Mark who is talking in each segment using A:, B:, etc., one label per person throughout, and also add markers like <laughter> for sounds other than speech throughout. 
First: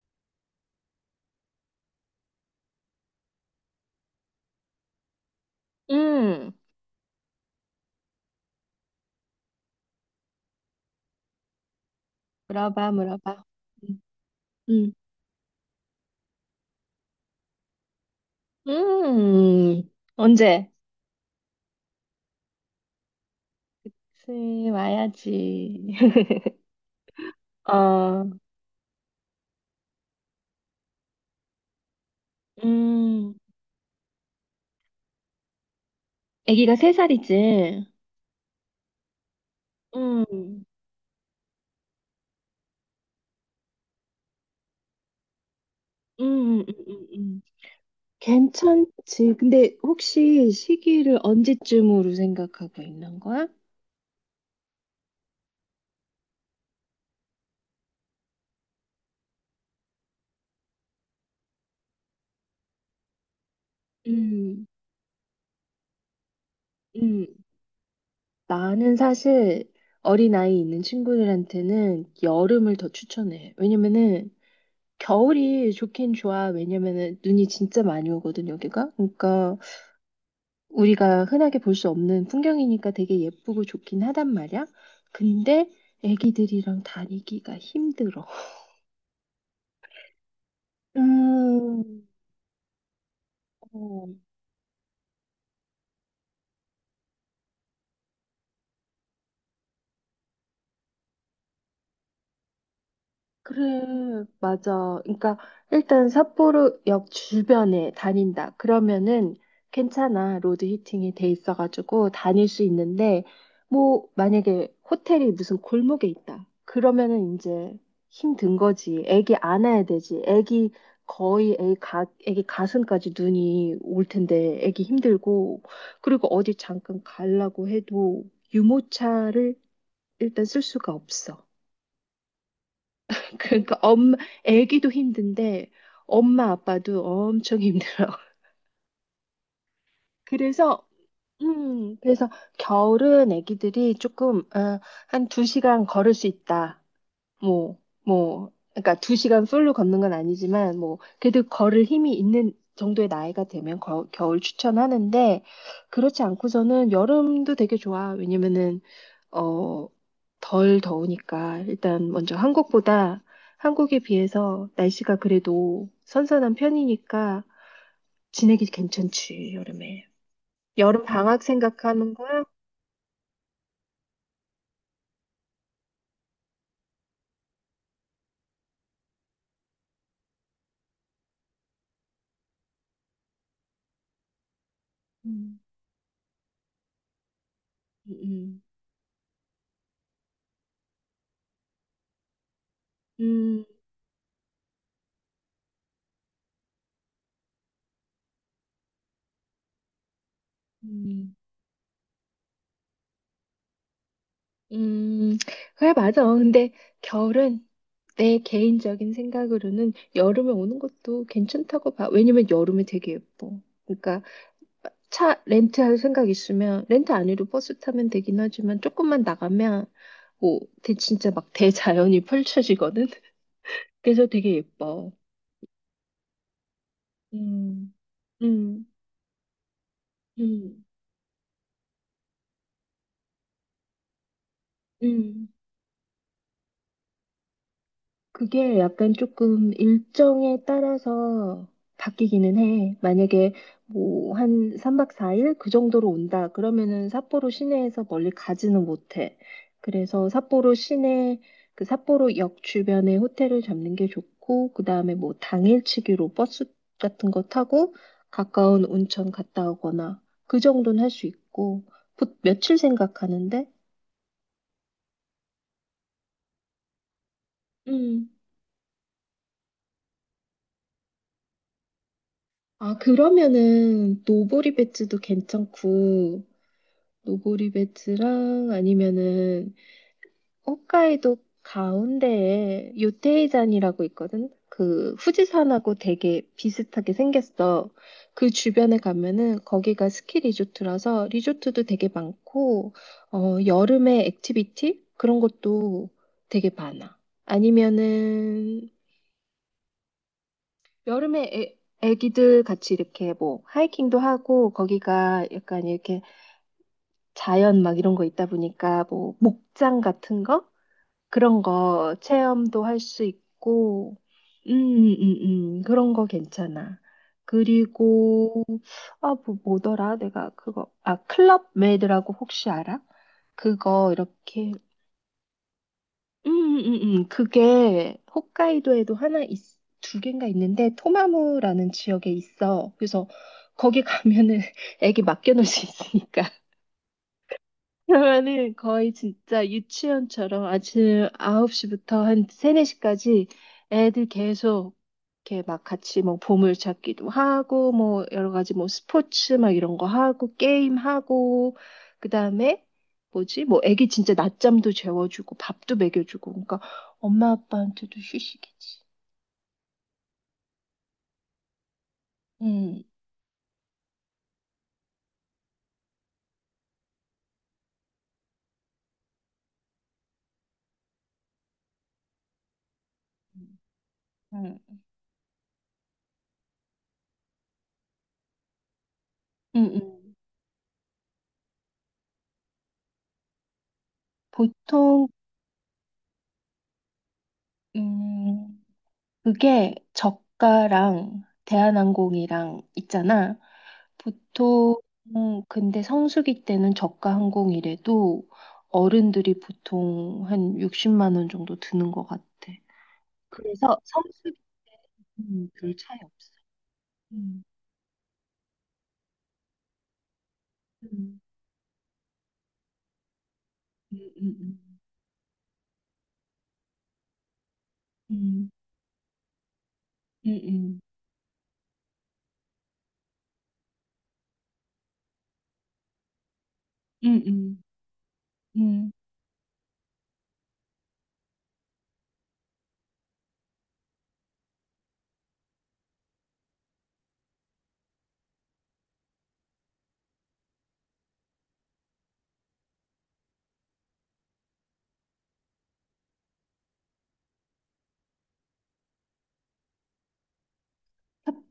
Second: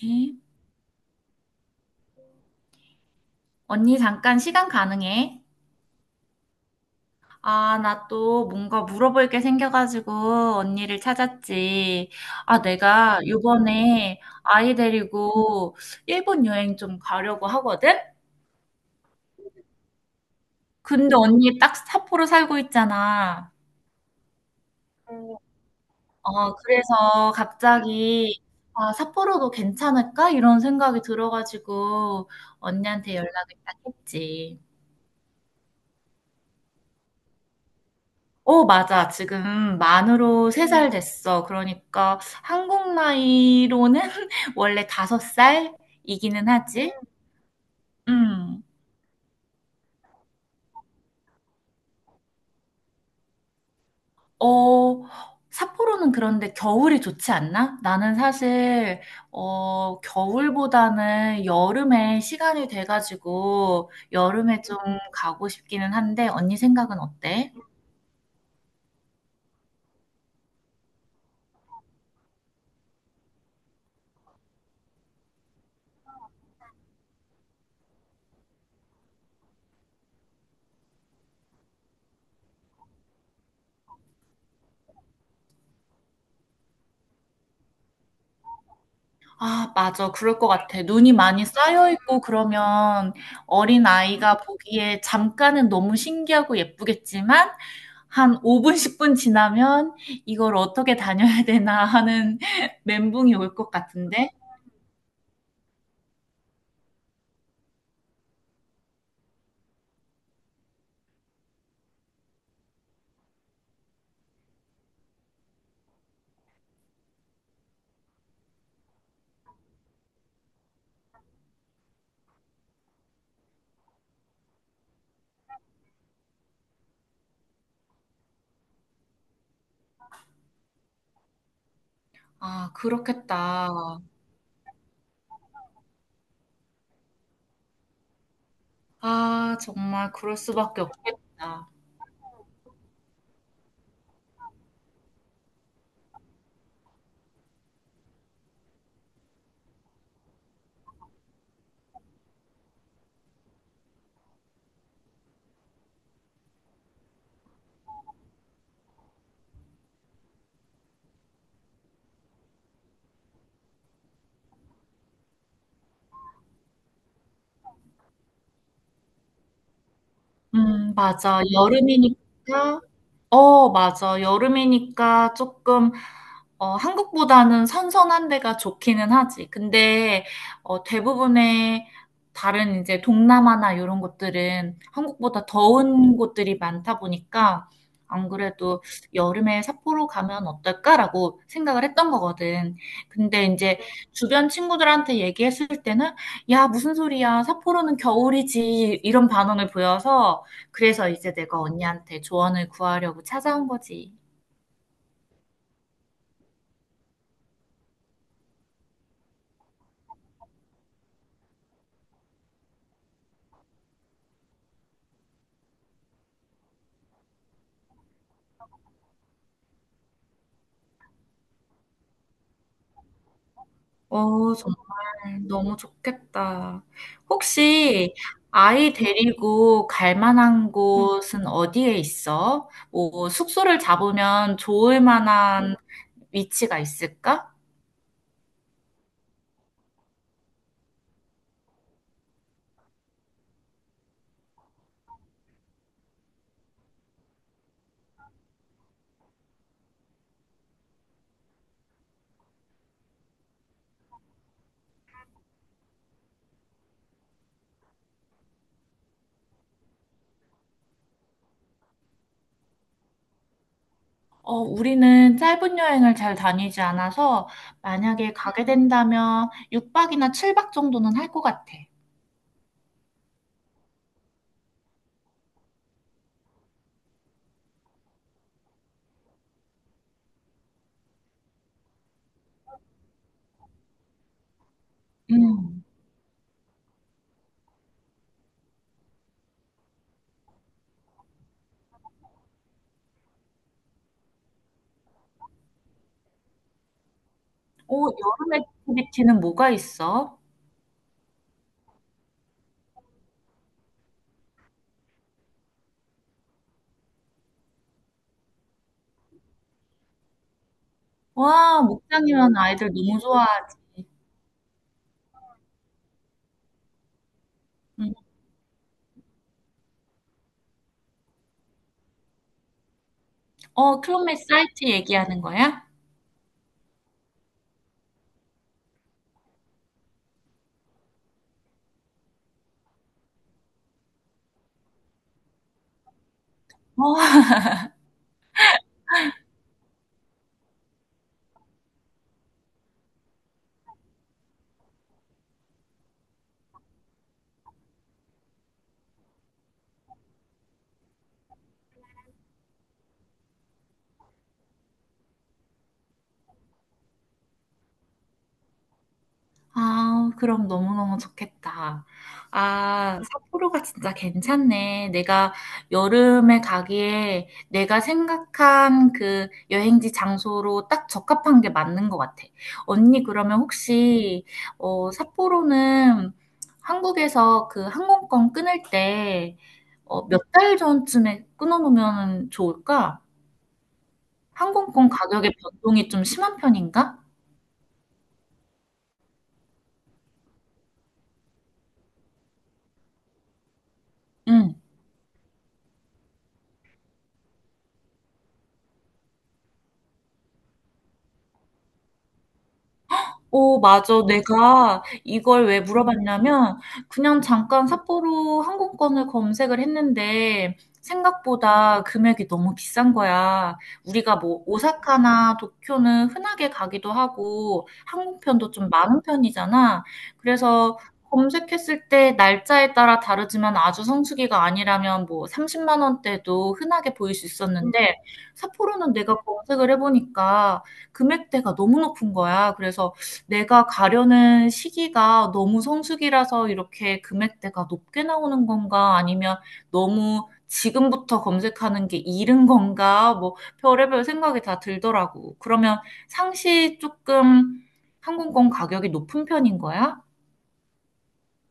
A: 네. 언니, 잠깐 시간 가능해?
B: 음,
A: 아, 나 또 뭔가 물어볼 게 생겨가지고 언니를 찾았지. 아,
B: 물어봐,
A: 내가
B: 물어봐.
A: 요번에 아이
B: 음,
A: 데리고 일본 여행 좀 가려고 하거든?
B: 음, 음. 언제?
A: 근데 언니 딱 삿포로 살고 있잖아.
B: 슬
A: 어,
B: 와야지. <laughs>
A: 그래서
B: 어,
A: 갑자기 아, 삿포로도 괜찮을까? 이런 생각이 들어가지고 언니한테
B: 음,
A: 연락을 딱 했지.
B: 아기가 3살이지.
A: 어, 맞아. 지금
B: 음,
A: 만으로 세
B: 음,
A: 살 됐어. 그러니까 한국 나이로는 <laughs> 원래 다섯 살이기는
B: 음,
A: 하지.
B: 음, 음.
A: 음.
B: 괜찮지. 근데 혹시 시기를 언제쯤으로 생각하고 있는 거야?
A: 어, 삿포로는 그런데 겨울이 좋지 않나? 나는 사실 겨울보다는 여름에 시간이 돼가지고 여름에
B: 음,
A: 좀 가고 싶기는 한데 언니 생각은
B: 음.
A: 어때?
B: 나는 사실 어린아이 있는 친구들한테는 여름을 더 추천해. 왜냐면은 겨울이 좋긴 좋아. 왜냐면은 눈이 진짜 많이 오거든, 여기가. 그러니까 우리가 흔하게 볼 수 없는 풍경이니까 되게 예쁘고 좋긴 하단 말이야. 근데 애기들이랑 다니기가 힘들어.
A: 아, 맞아. 그럴 것 같아. 눈이 많이 쌓여
B: 음,
A: 있고 그러면 어린
B: 어.
A: 아이가 보기에 잠깐은 너무 신기하고 예쁘겠지만 한 5분, 10분 지나면 이걸 어떻게 다녀야 되나 하는 <laughs> 멘붕이 올 것
B: 그래,
A: 같은데.
B: 맞아. 그러니까 일단 삿포로역 주변에 다닌다. 그러면은 괜찮아. 로드 히팅이 돼 있어가지고 다닐 수 있는데 뭐 만약에 호텔이 무슨 골목에 있다. 그러면은 이제 힘든 거지. 애기 안아야 되지. 애기 거의 애기 가슴까지 눈이 올 텐데 애기 힘들고 그리고 어디 잠깐 가려고 해도 유모차를 일단 쓸 수가 없어.
A: 아, 그렇겠다.
B: 그러니까 엄 애기도 힘든데 엄마 아빠도 엄청 힘들어. <laughs>
A: 아, 정말 그럴 수밖에
B: 그래서
A: 없겠다.
B: 그래서 겨울은 애기들이 조금 한 2시간 걸을 수 있다. 뭐 그러니까 2시간 풀로 걷는 건 아니지만 뭐 그래도 걸을 힘이 있는 정도의 나이가 되면 겨울 추천하는데 그렇지 않고서는 여름도 되게 좋아. 왜냐면은 어, 덜 더우니까 일단 먼저 한국보다 한국에 비해서 날씨가 그래도 선선한 편이니까 지내기 괜찮지, 여름에. 여름
A: 맞아.
B: 방학 생각하는 거야?
A: 여름이니까 맞아. 여름이니까 조금, 어, 한국보다는 선선한 데가 좋기는 하지. 근데, 대부분의 다른 이제 동남아나 이런 곳들은 한국보다
B: 음,
A: 더운 곳들이 많다 보니까 안
B: 음,
A: 그래도 여름에 삿포로 가면 어떨까라고 생각을 했던 거거든. 근데
B: 음,
A: 이제 주변 친구들한테 얘기했을 때는 야, 무슨 소리야. 삿포로는 겨울이지. 이런 반응을 보여서 그래서 이제
B: 음,
A: 내가 언니한테 조언을 구하려고 찾아온 거지.
B: 음. 그래, 맞아. 근데 겨울은 내 개인적인 생각으로는 여름에 오는 것도 괜찮다고 봐. 왜냐면 여름에 되게 예뻐. 그러니까 차 렌트할 생각 있으면 렌트 안 해도 버스 타면 되긴 하지만 조금만 나가면 뭐 진짜 막 대자연이 펼쳐지거든. <laughs> 그래서
A: 어,
B: 되게
A: 정말
B: 예뻐.
A: 너무 좋겠다.
B: 음,
A: 혹시
B: 음,
A: 아이 데리고 갈 만한
B: 음,
A: 곳은 어디에 있어? 뭐 숙소를 잡으면 좋을
B: 음.
A: 만한 위치가 있을까?
B: 그게 약간 조금 일정에 따라서 바뀌기는 해. 만약에 뭐 한 3박 4일 그 정도로 온다. 그러면은 삿포로 시내에서 멀리 가지는 못해. 그래서 삿포로 시내 그 삿포로 역 주변에 호텔을 잡는 게 좋고 그다음에 뭐 당일치기로 버스 같은 거 타고 가까운 온천 갔다 오거나 그 정도는 할 수 있고 며칠 생각하는데?
A: 어, 우리는 짧은 여행을 잘 다니지 않아서
B: 음.
A: 만약에 가게 된다면 6박이나 7박 정도는 할 것 같아.
B: 아, 그러면은 노보리 배츠도 괜찮고 노보리 배츠랑 아니면은 홋카이도 가운데에 요테이잔이라고 있거든. 그
A: 음.
B: 후지산하고 되게 비슷하게 생겼어. 그 주변에 가면은 거기가 스키 리조트라서 리조트도 되게 많고 여름에 액티비티 그런 것도 되게 많아.
A: 오, 여름
B: 아니면은
A: 액티비티는 뭐가 있어?
B: 여름에 애기들 같이 이렇게 뭐 하이킹도 하고 거기가 약간 이렇게 자연 막 이런 거 있다 보니까 뭐 목장 같은 거 그런
A: 와,
B: 거
A: 목장이라는
B: 체험도
A: 아이들
B: 할
A: 너무
B: 수
A: 좋아하지.
B: 있고 그런 거 괜찮아.
A: 음.
B: 그리고 아, 뭐더라? 내가 그거 아 클럽 메이드라고 혹시 알아?
A: 어,
B: 그거
A: 클럽메이트
B: 이렇게
A: 사이트 얘기하는 거야?
B: 음, 음. 그게 홋카이도에도 2개인가 있는데 토마무라는 지역에 있어. 그래서 거기 가면은 <laughs> 애기 맡겨놓을 수 있으니까.
A: 어,
B: 그러면은 거의 진짜 유치원처럼 아침 9시부터 한 3, 4시까지 애들 계속 이렇게 막 같이 뭐 보물찾기도 하고 뭐 여러 가지 뭐 스포츠 막 이런 거 하고 게임하고 그다음에 뭐지? 뭐 애기 진짜 낮잠도 재워주고 밥도 먹여주고 그러니까 엄마 아빠한테도 휴식이지.
A: 아, 그럼 너무너무 좋겠다.
B: 음.
A: 아, 삿포로가 진짜 괜찮네. 내가 여름에 가기에 내가 생각한 그 여행지 장소로 딱 적합한 게 맞는 것 같아. 언니, 그러면 혹시,
B: 음.
A: 어, 삿포로는 한국에서 그 항공권 끊을 때,
B: 음. 음.
A: 몇 달 전쯤에 끊어놓으면 좋을까? 항공권
B: 보통
A: 가격의 변동이 좀 심한 편인가?
B: 음. 그게 저가랑 대한항공이랑 있잖아.
A: 응.
B: 보통 근데 성수기 때는 저가 항공이래도 어른들이 보통 한 60만 원 정도 드는 것 같아.
A: 어,
B: 그래서
A: 맞아.
B: 성수기
A: 내가 이걸
B: 때는
A: 왜
B: 별 차이 없어.
A: 물어봤냐면 그냥
B: 음,
A: 잠깐 삿포로 항공권을 검색을 했는데
B: 음,
A: 생각보다 금액이 너무 비싼 거야.
B: 음,
A: 우리가 뭐
B: 음,
A: 오사카나 도쿄는 흔하게 가기도 하고
B: 음,
A: 항공편도 좀 많은 편이잖아. 그래서
B: 음,
A: 검색했을 때 날짜에 따라 다르지만 아주 성수기가 아니라면 뭐 30만 원대도 흔하게 보일
B: 음,
A: 수
B: 음,
A: 있었는데
B: 음, 음.
A: 삿포로는 내가 검색을 해보니까 금액대가 너무 높은 거야. 그래서 내가 가려는 시기가 너무 성수기라서 이렇게 금액대가 높게 나오는 건가? 아니면 너무 지금부터 검색하는 게 이른 건가? 뭐 별의별 생각이 다 들더라고. 그러면 상시 조금 항공권 가격이 높은 편인 거야?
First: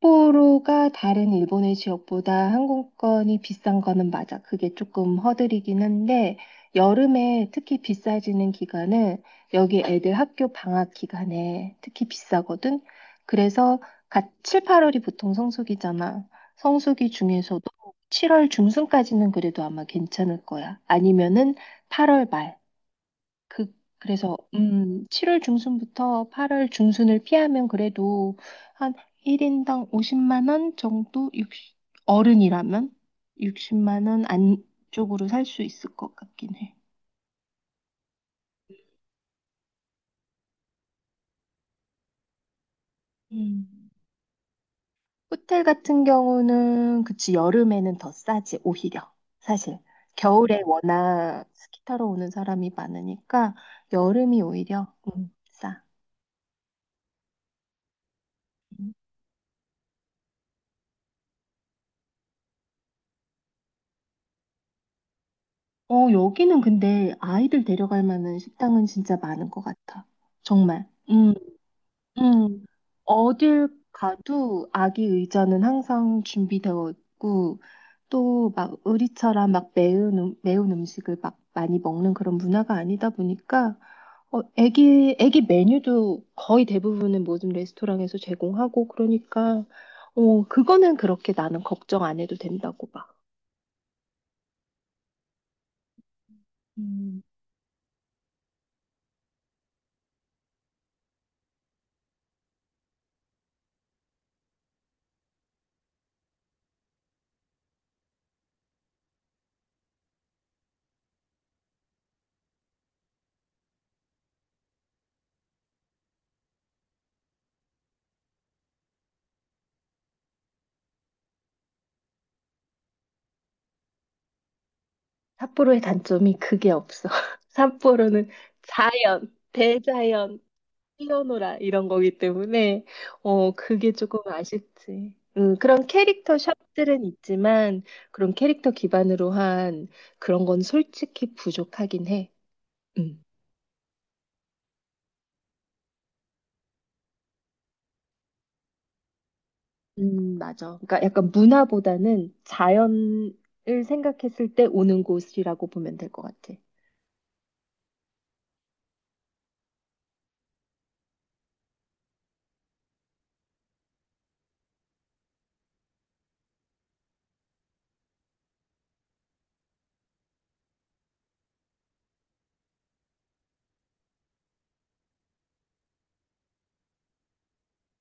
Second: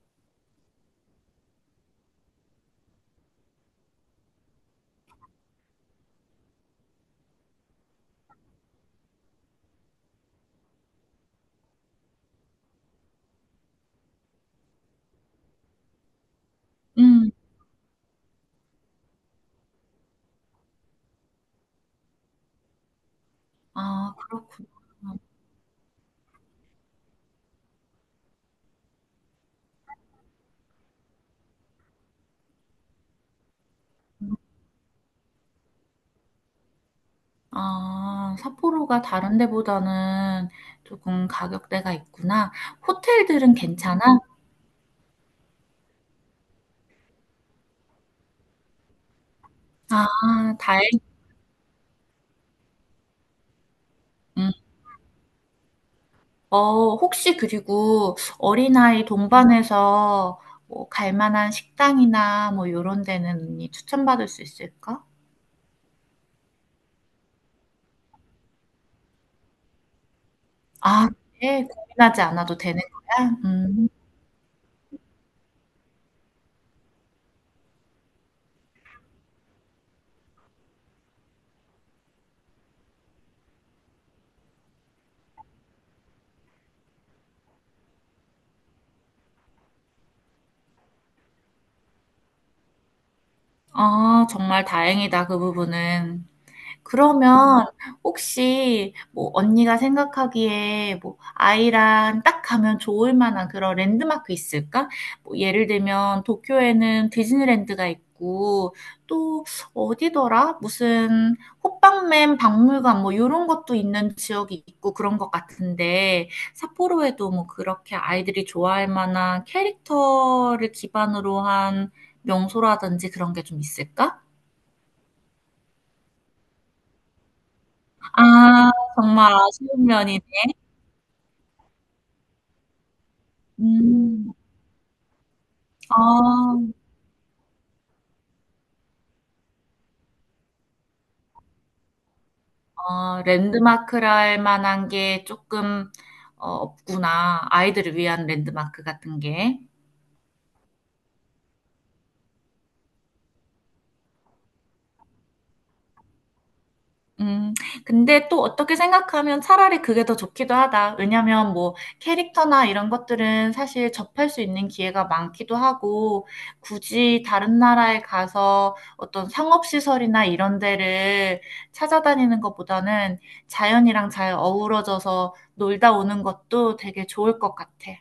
B: 삿포로가 다른 일본의 지역보다 항공권이 비싼 거는 맞아. 그게 조금 허들이긴 한데, 여름에 특히 비싸지는 기간은 여기 애들 학교 방학 기간에 특히 비싸거든. 그래서 갓 7, 8월이 보통 성수기잖아. 성수기
A: 음.
B: 중에서도 7월 중순까지는 그래도 아마 괜찮을 거야. 아니면은 8월 말. 그,
A: 아,
B: 그래서,
A: 그렇구나.
B: 7월 중순부터 8월 중순을 피하면 그래도 한 1인당 50만 원 정도, 육 어른이라면 60만 원 안쪽으로 살 수 있을 것 같긴 해.
A: 아, 삿포로가 다른 데보다는 조금 가격대가 있구나. 호텔들은
B: 음.
A: 괜찮아?
B: 호텔 같은 경우는, 그치, 여름에는 더 싸지, 오히려. 사실.
A: 아,
B: 겨울에
A: 다행.
B: 워낙 스키 타러 오는 사람이 많으니까, 여름이
A: 음.
B: 오히려, 싸.
A: 어, 혹시 그리고 어린아이 동반해서 뭐 갈 만한 식당이나 뭐 요런 데는 언니 추천받을 수 있을까?
B: 어, 여기는 근데 아이들 데려갈 만한 식당은 진짜 많은 것 같아. 정말.
A: 아, 그래? 고민하지 않아도
B: 음.
A: 되는 거야?
B: 어딜
A: 음.
B: 가도 아기 의자는 항상 준비되어 있고, 또 막 의리처럼 막 매운 음식을 막 많이 먹는 그런 문화가 아니다 보니까, 어, 애기 메뉴도 거의 대부분은 모든 레스토랑에서 제공하고, 그러니까, 어, 그거는 그렇게 나는 걱정 안 해도 된다고 봐.
A: 아, 정말 다행이다, 그 부분은.
B: 음.
A: 그러면 혹시 뭐 언니가 생각하기에 뭐 아이랑 딱 가면 좋을 만한 그런 랜드마크 있을까? 뭐 예를 들면 도쿄에는 디즈니랜드가 있고 또 어디더라? 무슨 호빵맨 박물관 뭐 이런 것도 있는 지역이 있고 그런 것 같은데 삿포로에도 뭐 그렇게 아이들이 좋아할 만한 캐릭터를 기반으로 한 명소라든지 그런 게 좀 있을까?
B: 삿포로의 단점이 그게 없어. <laughs> 삿포로는
A: 아, 정말
B: 자연,
A: 아쉬운 면이
B: 대자연, 뛰어노라 이런 거기 때문에 그게 조금
A: 음.
B: 아쉽지. 그런 캐릭터
A: 아.
B: 샵들은 있지만 그런 캐릭터 기반으로 한 그런 건 솔직히 부족하긴 해.
A: 어,
B: 음.
A: 랜드마크라 할 만한 게 조금 없구나. 아이들을 위한 랜드마크 같은 게.
B: 맞아. 그러니까 약간 문화보다는 자연을 생각했을 때 오는 곳이라고 보면 될 것 같아.
A: 음, 근데 또 어떻게 생각하면 차라리 그게 더 좋기도 하다. 왜냐면 뭐 캐릭터나 이런 것들은 사실 접할 수 있는 기회가 많기도 하고, 굳이 다른 나라에 가서 어떤 상업시설이나 이런 데를 찾아다니는 것보다는 자연이랑 잘 어우러져서 놀다 오는 것도 되게 좋을 것 같아.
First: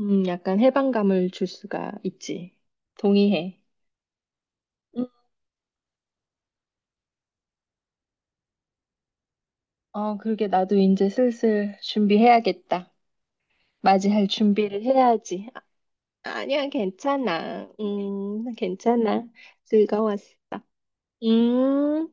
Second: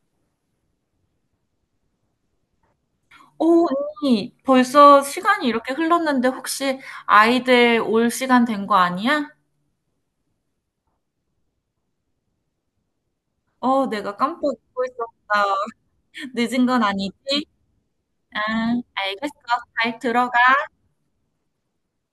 B: 약간 해방감을 줄 수가 있지. 동의해.
A: 오, 언니, 벌써 시간이 이렇게 흘렀는데 혹시 아이들 올 시간 된 거 아니야?
B: 어, 그러게 나도 이제 슬슬 준비해야겠다.
A: 어, 내가
B: 맞이할
A: 깜빡
B: 준비를
A: 잊고
B: 해야지.
A: 있었어.
B: 아,
A: 늦은
B: 아니야,
A: 건 아니지?
B: 괜찮아.
A: 아,
B: 괜찮아.
A: 알겠어. 잘
B: 즐거웠어.
A: 들어.
B: 음.